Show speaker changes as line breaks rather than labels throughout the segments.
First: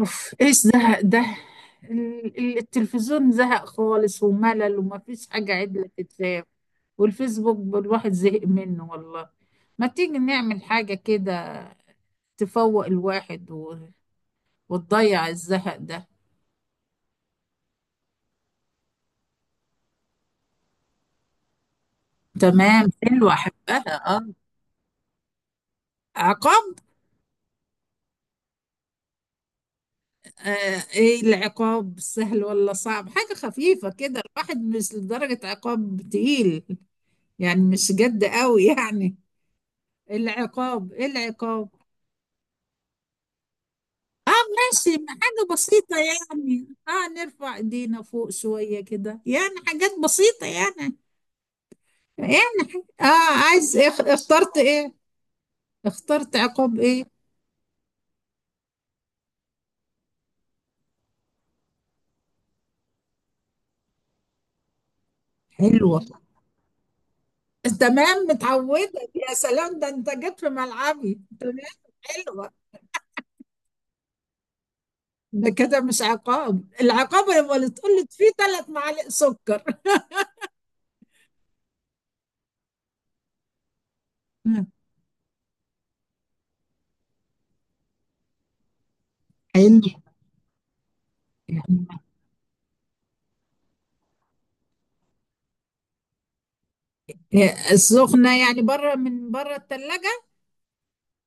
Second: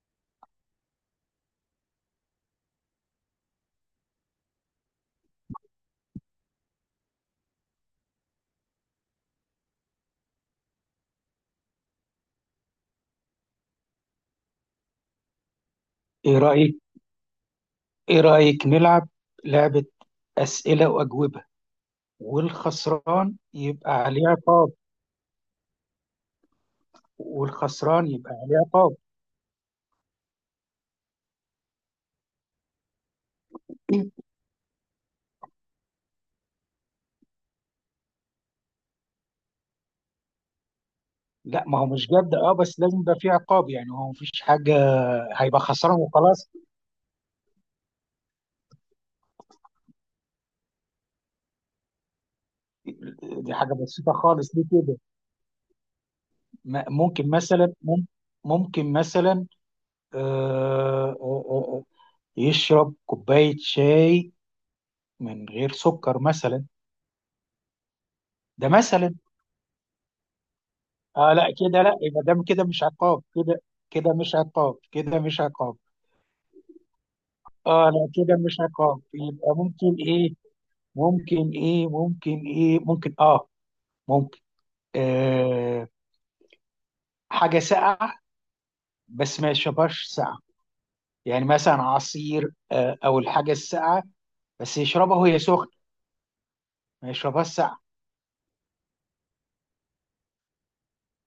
اوف، ايش زهق ده. التلفزيون زهق خالص وملل وما فيش حاجة عدلة تتلعب، والفيسبوك الواحد زهق منه والله. ما تيجي نعمل حاجة كده؟ تفوق الواحد وتضيع الزهق ده.
ايه رأيك ايه رأيك نلعب لعبة أسئلة وأجوبة،
تمام، حلوة
والخسران يبقى
أحبها،
عليه
اه.
عقاب.
عقاب؟
والخسران يبقى عليه عقاب
آه، ايه العقاب؟ سهل ولا صعب؟ حاجة خفيفة كده الواحد، مش لدرجة عقاب تقيل، يعني مش جد قوي يعني. العقاب، ايه
لا،
العقاب؟
ما هو مش جد، بس لازم يبقى فيه عقاب، يعني هو
اه
مفيش حاجة.
ماشي، حاجة
هيبقى خسران
بسيطة
وخلاص.
يعني، اه نرفع ايدينا فوق شوية كده، يعني حاجات بسيطة يعني. يعني. اه.
دي حاجة
عايز ايه؟
بسيطة
اخترت
خالص، ليه
ايه؟
كده؟
اخترت عقاب
ما-
ايه؟
ممكن مثلا مم- ممكن مثلا آه، آه، آه، آه، يشرب كوباية شاي من غير
حلوة.
سكر مثلا.
تمام
ده
متعودة،
مثلا.
يا سلام، ده انت جيت في ملعبي.
اه لا،
تمام.
كده لا، يبقى ده
حلوة.
كده مش عقاب. كده مش
ده
عقاب.
كده مش عقاب، العقاب يبقى اللي تقول
اه
لي
لا،
فيه
كده مش
ثلاث
عقاب،
معالق
يبقى
سكر
ممكن ايه؟ ممكن ايه ممكن ايه ممكن اه ممكن آه حاجة ساقعة، بس ما
حلو.
يشربهاش ساقعة. يعني مثلا
يعني
عصير، او الحاجة الساقعة، بس يشربها وهي سخنة، ما يشربهاش
إيه،
ساقعة.
السخنة يعني بره، من بره الثلاجة.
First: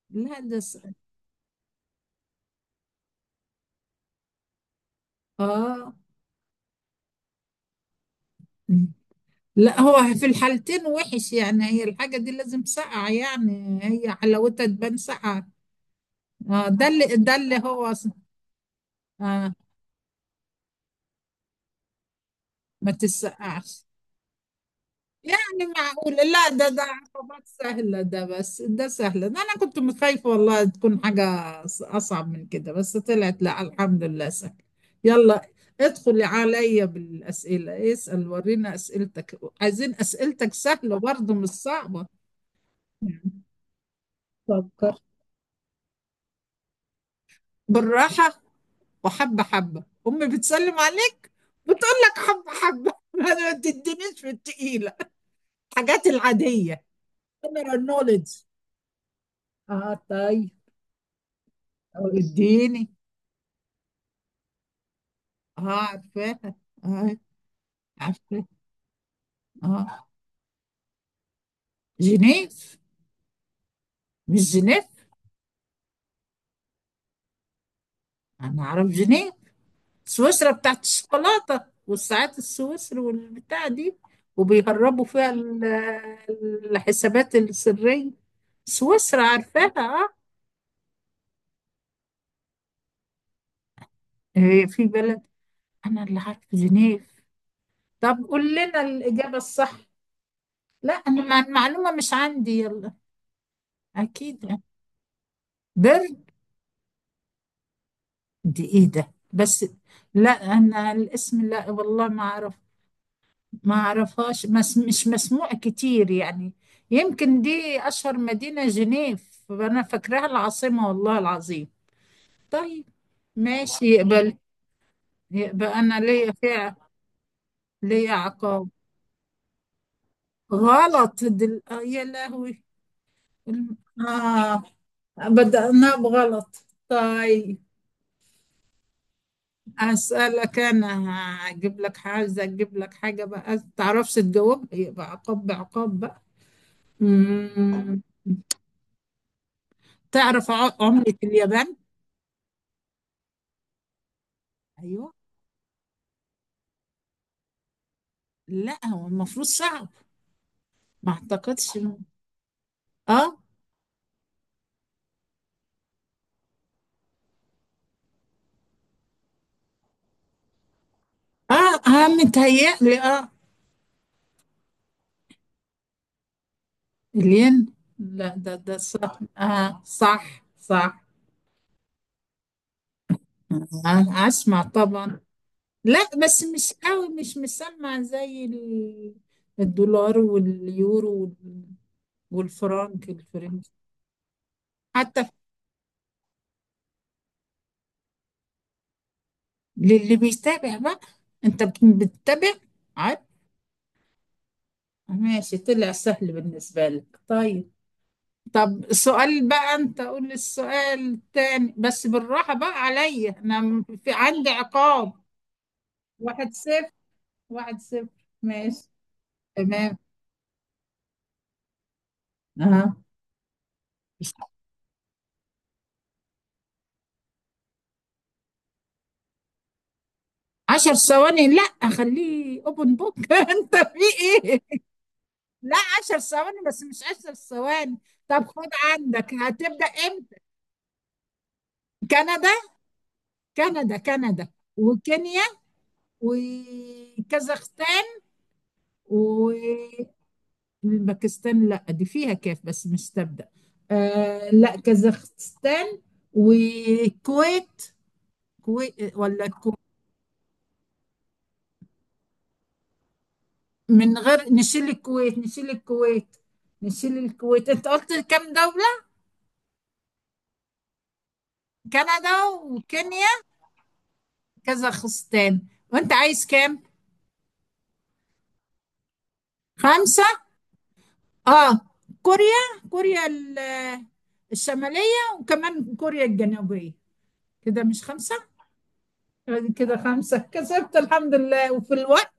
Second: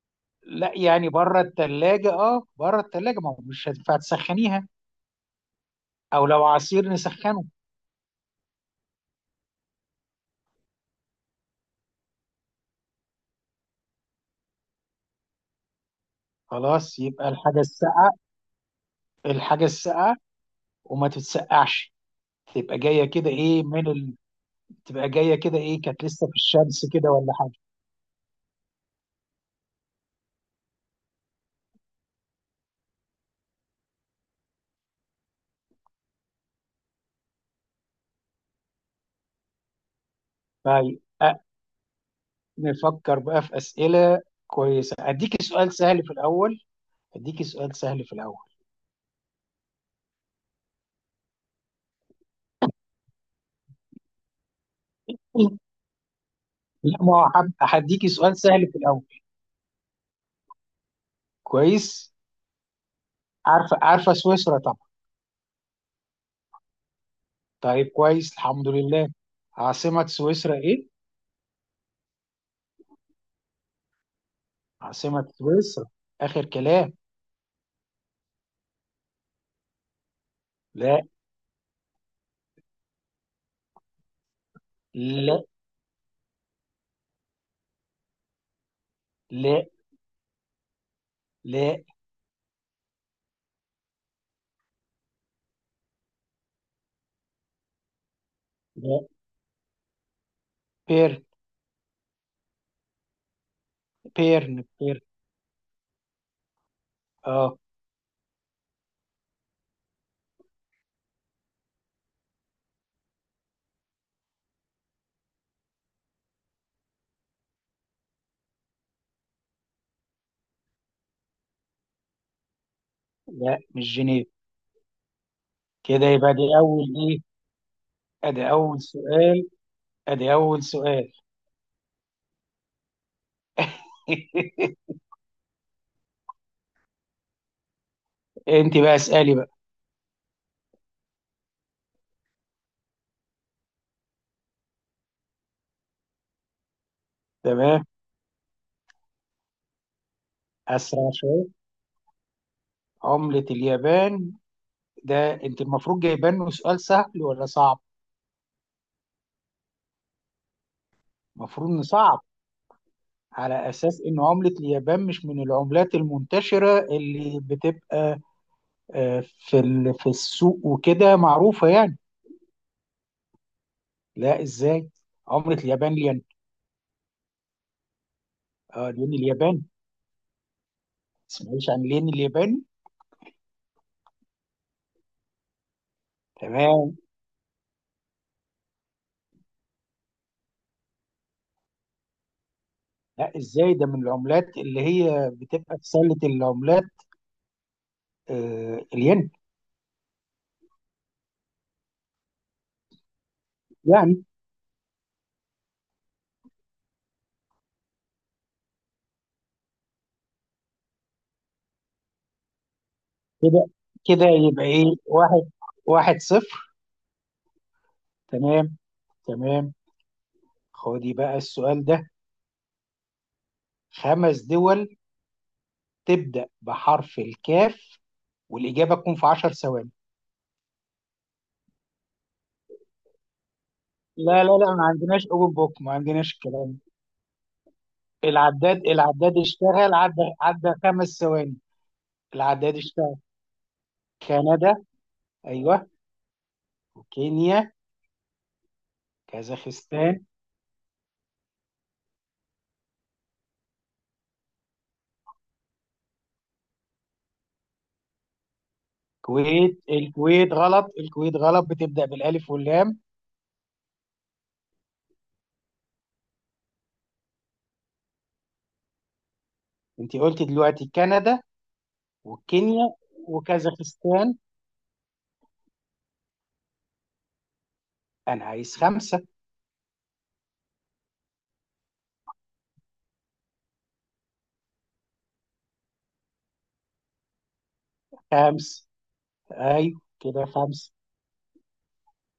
لا ده
لا، يعني بره الثلاجة، بره الثلاجة، ما هو مش هتنفع تسخنيها،
اه
او لو عصير نسخنه.
لا، هو في الحالتين وحش يعني، هي الحاجة دي لازم ساقعة، يعني هي حلاوتها تبان ساقعة. آه، ده
خلاص
اللي
يبقى
ده اللي
الحاجة
هو
الساقعة.
آه.
الحاجة الساقعة وما تتسقعش، تبقى
ما
جايه كده ايه
تتسقعش.
من ال... تبقى جايه كده
يعني
ايه، كانت
معقول؟
لسه في
لا، ده
الشمس كده ولا
عقبات
حاجه.
سهلة، ده بس ده سهلة ده. أنا كنت متخايفة والله تكون حاجة أصعب من كده، بس طلعت، لا الحمد لله سهل. يلا ادخلي عليا بالأسئلة، اسأل ورينا أسئلتك، عايزين أسئلتك سهلة
طيب
برضه مش صعبة
نفكر بقى
يعني.
في اسئله
فكر
كويسه. اديكي سؤال سهل في الاول. اديكي سؤال سهل في الاول
بالراحة. وحبة حبة أمي بتسلم عليك، بتقول لك حبة حبة ما تدينيش في التقيلة، الحاجات العادية.
لا، ما هو
General
هديكي سؤال
knowledge،
سهل في الاول.
اه طيب. أو
كويس.
اديني.
عارفه سويسرا طبعا.
اه عارفاها، اه
طيب كويس،
عارفاها،
الحمد لله. عاصمه
اه.
سويسرا ايه؟
جنيف. مش جنيف؟
عاصمه سويسرا اخر كلام.
انا اعرف جنيف، سويسرا بتاعت
لا
الشوكولاتة والساعات السويسري والبتاع دي، وبيهربوا فيها
لا
الحسابات السرية. سويسرا
لا
عارفاها. اه.
لا
إيه في بلد؟ انا اللي عارف جنيف. طب قول لنا
لا.
الاجابه الصح، لا
بيرن
انا المعلومه مش عندي، يلا. اكيد.
بيرن.
برد؟
اه،
دي ايه ده بس؟ لا انا الاسم، لا والله ما اعرف، ما اعرفهاش، مش مسموع كتير يعني. يمكن دي اشهر مدينه، جنيف انا فاكراها العاصمه والله العظيم. طيب
لا
ماشي
مش جنيف.
يقبل، يبقى انا
كده
ليا
يبقى دي
فيها،
اول ايه؟
ليا
ادي
عقاب.
اول سؤال ادي اول سؤال.
غلط، دل... آه، يا لهوي. الم- آه بدأناه بغلط. طيب
انت بقى اسالي بقى.
أسألك أنا، هجيب لك حاجة أجيب لك حاجة بقى، تعرفش تجاوبها يبقى عقاب بعقاب بقى.
تمام.
مم. تعرف
اسرع
عملة
شويه.
اليابان؟
عملة اليابان؟
أيوه.
ده انت المفروض جايبان له سؤال سهل ولا صعب؟
لا هو المفروض صعب، ما
المفروض
أعتقدش
انه
إنه-
صعب،
أه
على اساس ان عملة اليابان مش من العملات المنتشرة اللي بتبقى في في السوق وكده معروفة
أه
يعني.
أه متهيألي، أه.
لا ازاي؟ عملة اليابان الين.
الين؟ لا، ده
اه، الين
صح،
الياباني، ما
صح صح.
تسمعيش عن الين الياباني؟
أه، أسمع طبعا. لا بس مش
تمام.
قوي، مش مسمع زي الدولار واليورو والفرنك
لا
الفرنسي
ازاي، ده من العملات اللي
حتى،
هي بتبقى في سله العملات. آه الين.
للي بيتابع بقى. انت بتتابع عاد.
يعني
ماشي طلع سهل بالنسبة لك، طيب. طب سؤال بقى، انت قول لي السؤال التاني بس بالراحة بقى عليا، انا
كده
في
كده
عندي
يبقى ايه؟
عقاب.
واحد
واحد
صفر.
صفر 1-0
تمام
ماشي.
تمام.
تمام.
خدي بقى السؤال ده.
اه.
خمس دول تبدأ بحرف الكاف، والإجابة تكون في 10 ثواني.
10 ثواني؟ لا خليه اوبن بوك انت في
لا لا
ايه؟
لا، ما عندناش اوبن
لا
بوك، ما
عشر
عندناش
ثواني
الكلام
بس،
ده.
مش 10 ثواني. طب خد
العداد
عندك،
العداد
هتبدأ
اشتغل. عدى
امتى؟
عدى خمس ثواني.
كندا.
العداد اشتغل.
كندا، كندا
كندا.
وكينيا
ايوه. كينيا.
وكازاخستان
كازاخستان.
والباكستان. لا دي فيها كاف بس مش تبدأ. آه لا، كازاخستان والكويت. كويت ولا الكويت؟
كويت، الكويت غلط، بتبدأ بالألف واللام.
من غير، نشيل الكويت، نشيل الكويت، نشيل الكويت. انت قلت كام دولة؟
انت قلت دلوقتي كندا
كندا
وكينيا
وكينيا،
وكازاخستان.
كازاخستان. وانت عايز كام؟
انا عايز خمسة.
خمسة. اه. كوريا، الشمالية، وكمان كوريا الجنوبية. كده مش خمسة؟
خمسة،
كده
ايوه
خمسة،
كده خمسة.
كسبت الحمد لله وفي الوقت،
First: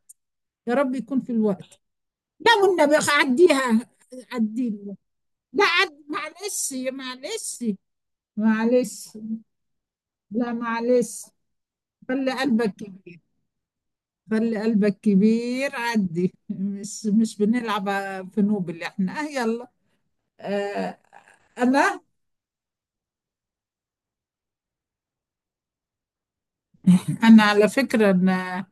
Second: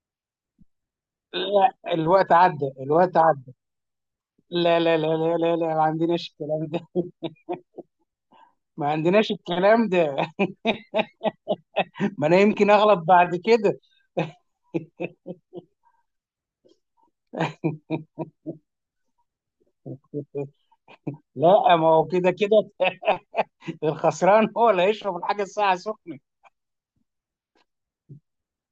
يا رب يكون في الوقت.
لا، الوقت
لا
عدى
والنبي
الوقت عدى
عديها، عدي
لا لا
الوقت.
لا لا لا
لا
لا، ما
عد
عندناش الكلام
معلش،
ده.
معلش،
ما
معلش.
عندناش الكلام ده
لا معلش،
ما
خلي
انا يمكن
قلبك
اغلط
كبير.
بعد كده.
خلي قلبك كبير، عدي، مش بنلعب في نوب، اللي احنا اه يلا. آه.
لا ما
انا،
هو كده كده. الخسران هو اللي هيشرب الحاجة الساعة سخنة.
انا على فكرة،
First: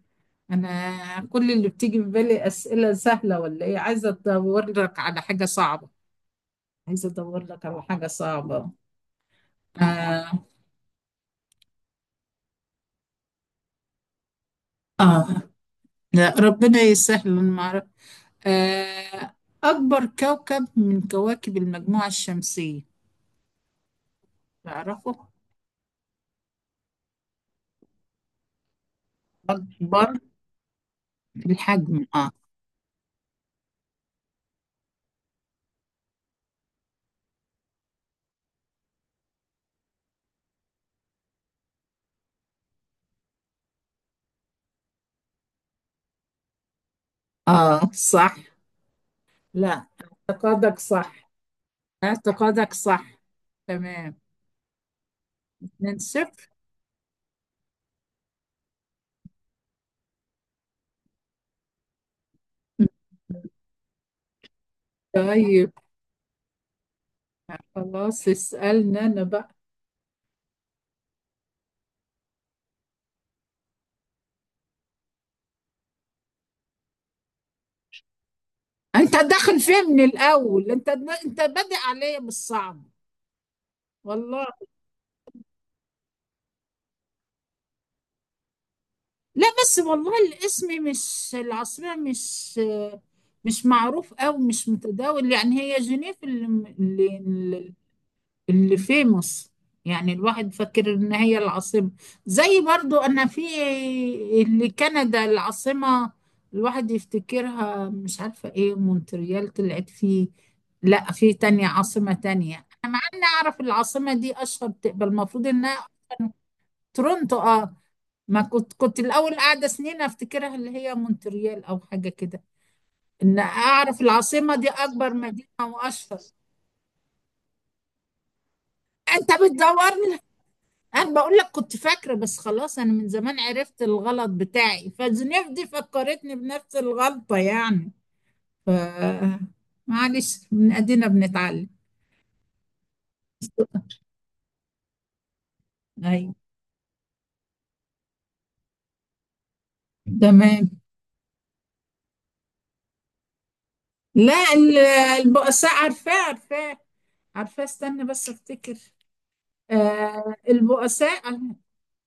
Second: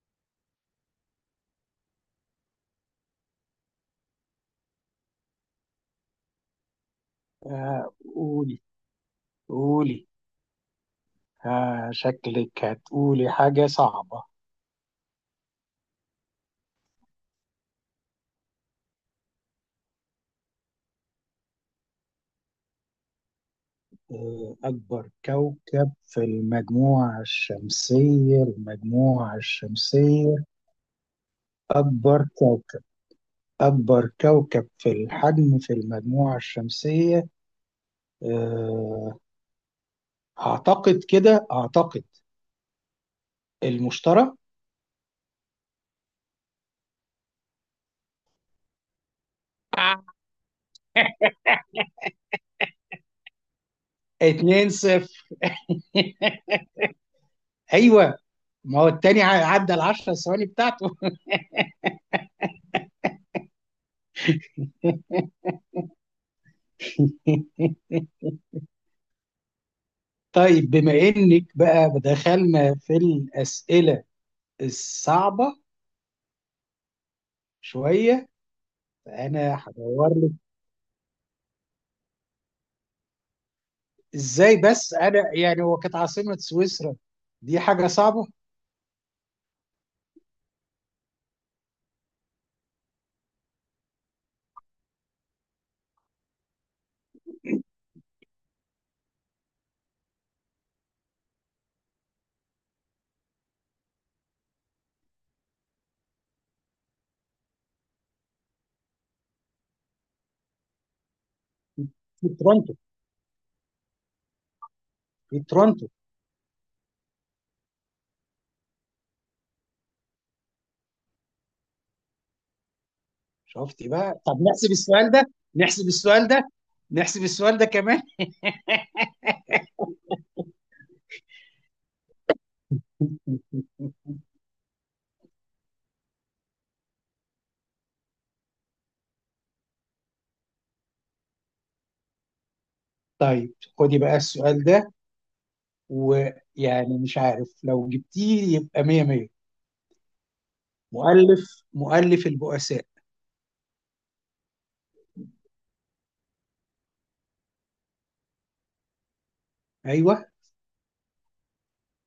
انا كل اللي بتيجي في بالي اسئلة سهلة ولا ايه، عايزة ادور لك على حاجة صعبة، عايزة ادور لك على حاجة
قولي.
صعبة.
قولي
آه,
آه، شكلك هتقولي حاجة صعبة.
اه لا ربنا يسهل، أنا ما اعرف. آه. اكبر كوكب من كواكب المجموعة الشمسية،
آه، أكبر
تعرفه؟
كوكب في المجموعة الشمسية،
اكبر الحجم،
أكبر
اه.
كوكب، في الحجم في المجموعة الشمسية. آه أعتقد كده، المشتري.
اه صح. لا، اعتقادك صح، اعتقادك صح. تمام.
اتنين صفر.
من صفر.
أيوه، ما هو التاني عدى العشر ثواني بتاعته.
طيب خلاص، اسألنا انا بقى.
طيب بما إنك بقى دخلنا في الأسئلة الصعبة شويه.
انت داخل
انا
فيها من
هدور لك.
الاول، انت بادئ عليا بالصعب والله.
ازاي بس، انا يعني هو كانت عاصمه سويسرا دي حاجه صعبه.
لا بس والله الاسم مش، العاصمة مش، مش معروف او مش متداول يعني، هي جنيف اللي اللي في مصر، يعني الواحد فاكر ان هي العاصمة. زي برضو انا في اللي كندا، العاصمة، الواحد يفتكرها، مش عارفة ايه، مونتريال طلعت فيه. لا في تانية، عاصمة
في
تانية،
تورونتو
انا مع اني اعرف العاصمة دي اشهر، تقبل
في
المفروض انها
تورونتو
أشهر. تورونتو، اه. ما كنت الاول قاعدة سنين افتكرها اللي هي مونتريال او حاجة كده، ان
شفتي
اعرف
بقى؟ طب
العاصمة دي
نحسب السؤال
اكبر
ده،
مدينة واشهر.
كمان.
انت بتدور، انا بقول لك كنت فاكره بس خلاص، انا من زمان عرفت الغلط بتاعي، فزنيف دي فكرتني بنفس الغلطه يعني. ف معلش، من ادينا بنتعلم.
طيب، خدي بقى السؤال ده،
ايوه
ويعني مش عارف لو جبتيه يبقى 100-100.
تمام.
مؤلف البؤساء؟
لا ال- البؤساء عارفاه عارفاه، عارفاه استنى بس افتكر.
ايوه،
آه البؤساء.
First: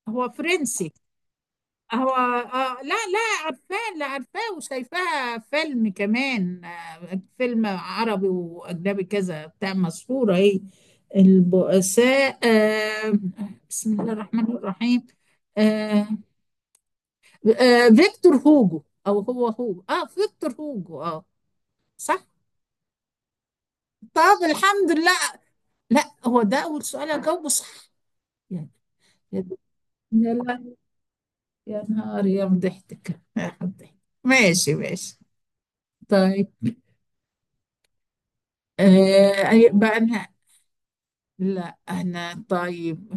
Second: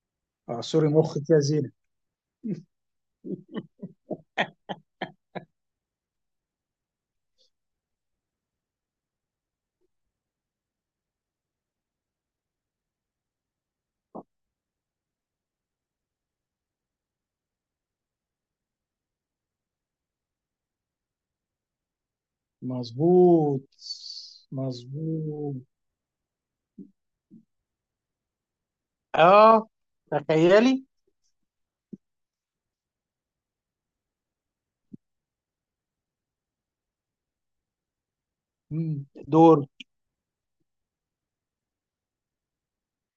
هو
اعصري
فرنسي؟
مخك يا زينة.
هو لا، لا عارفاه، لا عارفاه، وشايفاها فيلم كمان، آه فيلم عربي واجنبي كذا بتاع، مشهوره اهي البؤساء، آه. بسم الله الرحمن الرحيم. آه. آه فيكتور هوجو او هو اه فيكتور هوجو، اه صح.
مظبوط
طب الحمد لله.
مظبوط.
لا هو ده اول سؤال اجاوبه صح يعني. يا
اه،
يا-
تخيلي.
يا نهار، يا مضحتك، يا مضحتك، ماشي ماشي. طيب.
مم. دور
أي بقى أنا، لا أنا طيب،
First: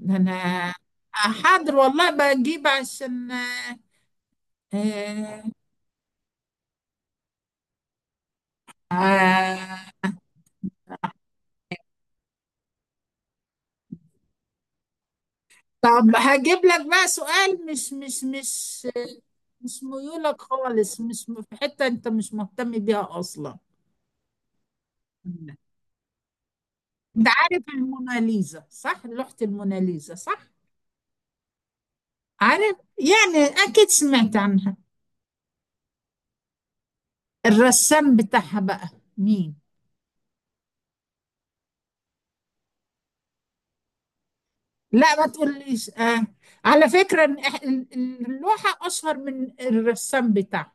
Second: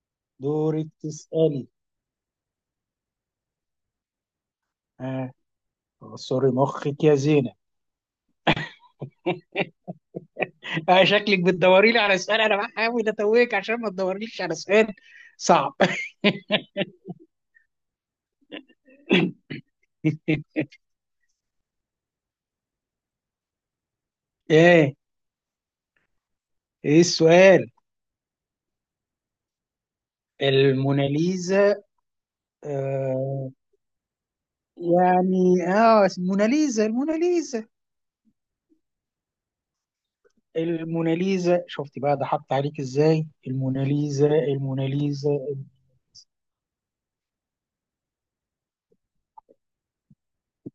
أنا
دورك تسألي.
حاضر والله بجيب عشان،
ها.
آه،
آه. سوري، مخك يا زينة.
آه،
آه، شكلك بتدوري لي على سؤال، انا بحاول اتوهك عشان ما تدوريش على سؤال صعب.
طب هجيب لك بقى سؤال مش مش ميولك خالص، مش في حتة أنت مش مهتم بيها أصلا.
ايه ايه
أنت عارف
السؤال؟
الموناليزا صح؟ لوحة الموناليزا صح؟
الموناليزا.
عارف؟ يعني
آه،
أكيد سمعت عنها.
يعني الموناليزا
الرسام بتاعها بقى، مين؟
الموناليزا. شفتي بقى، ضحكت عليك ازاي؟ الموناليزا
لا ما
الموناليزا
تقوليش. على فكرة إن اللوحة أشهر من الرسام بتاعها،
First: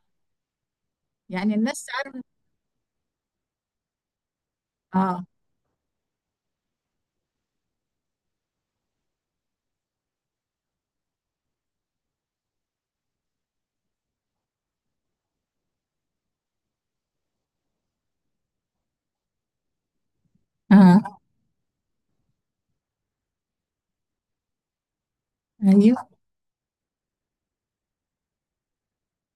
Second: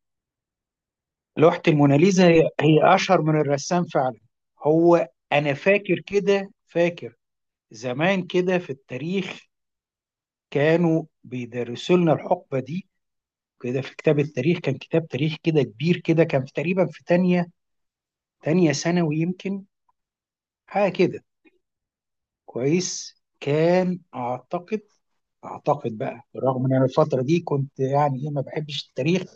يعني
لوحة
الناس تعرف.
الموناليزا هي اشهر من الرسام فعلا. هو
آه.
انا فاكر كده، زمان كده، في التاريخ كانوا بيدرسوا لنا الحقبة دي كده، في كتاب التاريخ. كان كتاب تاريخ كده كبير كده، كان في تقريبا في تانية ثانوي يمكن، حاجة
آه
كده. كويس كان أعتقد،
أيوه.
بقى رغم إن أنا الفترة دي كنت يعني إيه، ما بحبش التاريخ.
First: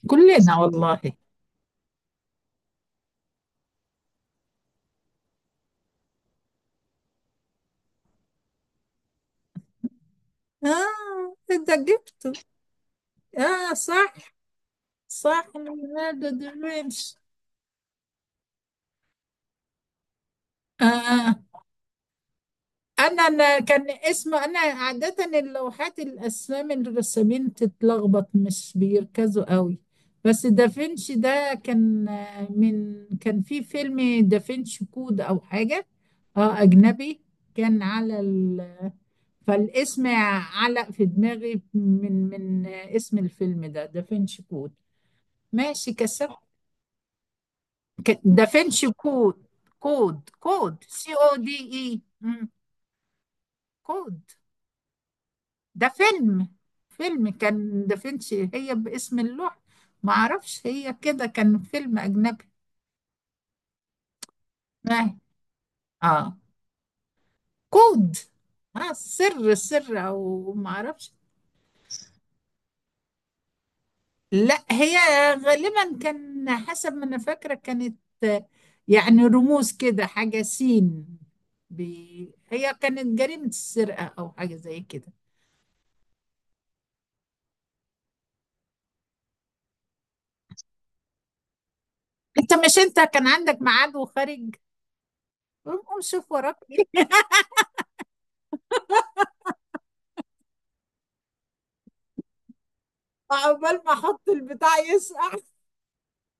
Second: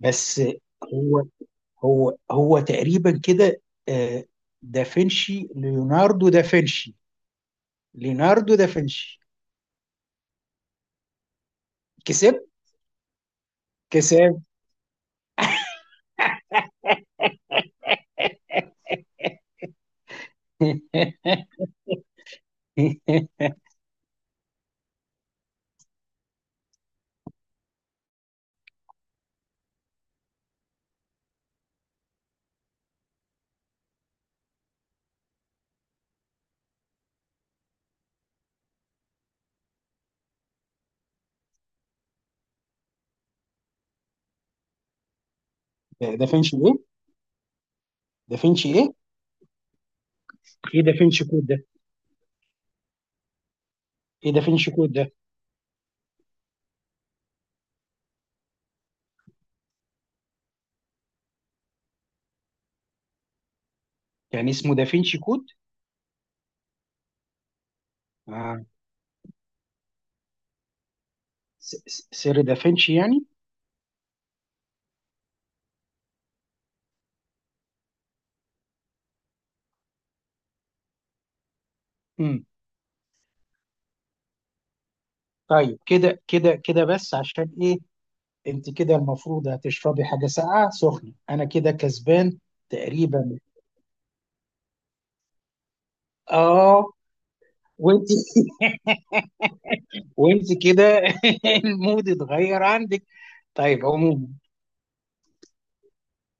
بس
كلنا والله.
هو هو تقريبا كده. آه، دافنشي، ليوناردو دافنشي، ليوناردو دافنشي
آه. أنت جبته،
كسب.
آه صح.
كسب
صح ليوناردو دافنشي. آه. انا أنا كان اسم، انا عاده اللوحات الاسامي الرسامين تتلخبط، مش بيركزوا قوي. بس دافنشي ده كان من كان في فيلم دافنشي كود او حاجه، اه اجنبي، كان على ال، فالاسم علق في دماغي من اسم الفيلم ده دافنشي كود. ماشي كسبت.
دافنشي ايه؟ دافنشي
دافنشي
ايه
كود. كود
ايه
سي
دافنشي
او
كود
دي
ده؟
اي كود.
ايه دافنشي كود ده
ده فيلم، فيلم كان دافنشي هي باسم اللوح، ما اعرفش هي كده، كان فيلم اجنبي.
يعني اسمه
اه.
دافنشي كود؟
آه. كود.
آه.
اه سر او ما اعرفش.
سر دافنشي يعني.
لا هي غالبا كان حسب ما انا فاكره، كانت آه، يعني رموز كده، حاجه سين
امم.
هي كانت جريمه السرقه او حاجه زي كده.
طيب، كده بس عشان ايه؟ انت كده المفروض هتشربي حاجه ساقعه سخنه، انا كده كسبان.
انت مش، انت كان
تقريبا.
عندك ميعاد وخارج، قوم قوم شوف وراك
اه.
ايه.
وانت، وانت كده، المود اتغير عندك.
عقبال
طيب
ما
عموما.
احط البتاع يسقع،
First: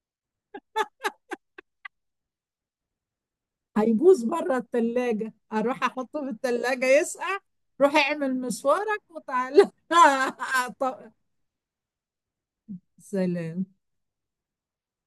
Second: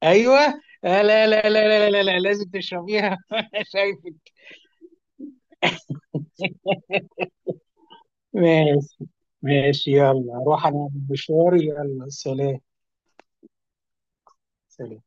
ايوه. لا لا لا لا لا لا لا. لازم تشربيها.
هيبوظ
شايفك.
بره التلاجة، اروح احطه في التلاجة يسقع. روح اعمل مشوارك
ماشي
وتعالى.
ماشي، يلا روح، انا
طب،
مشواري، يلا سلام.
سلام.
سلام.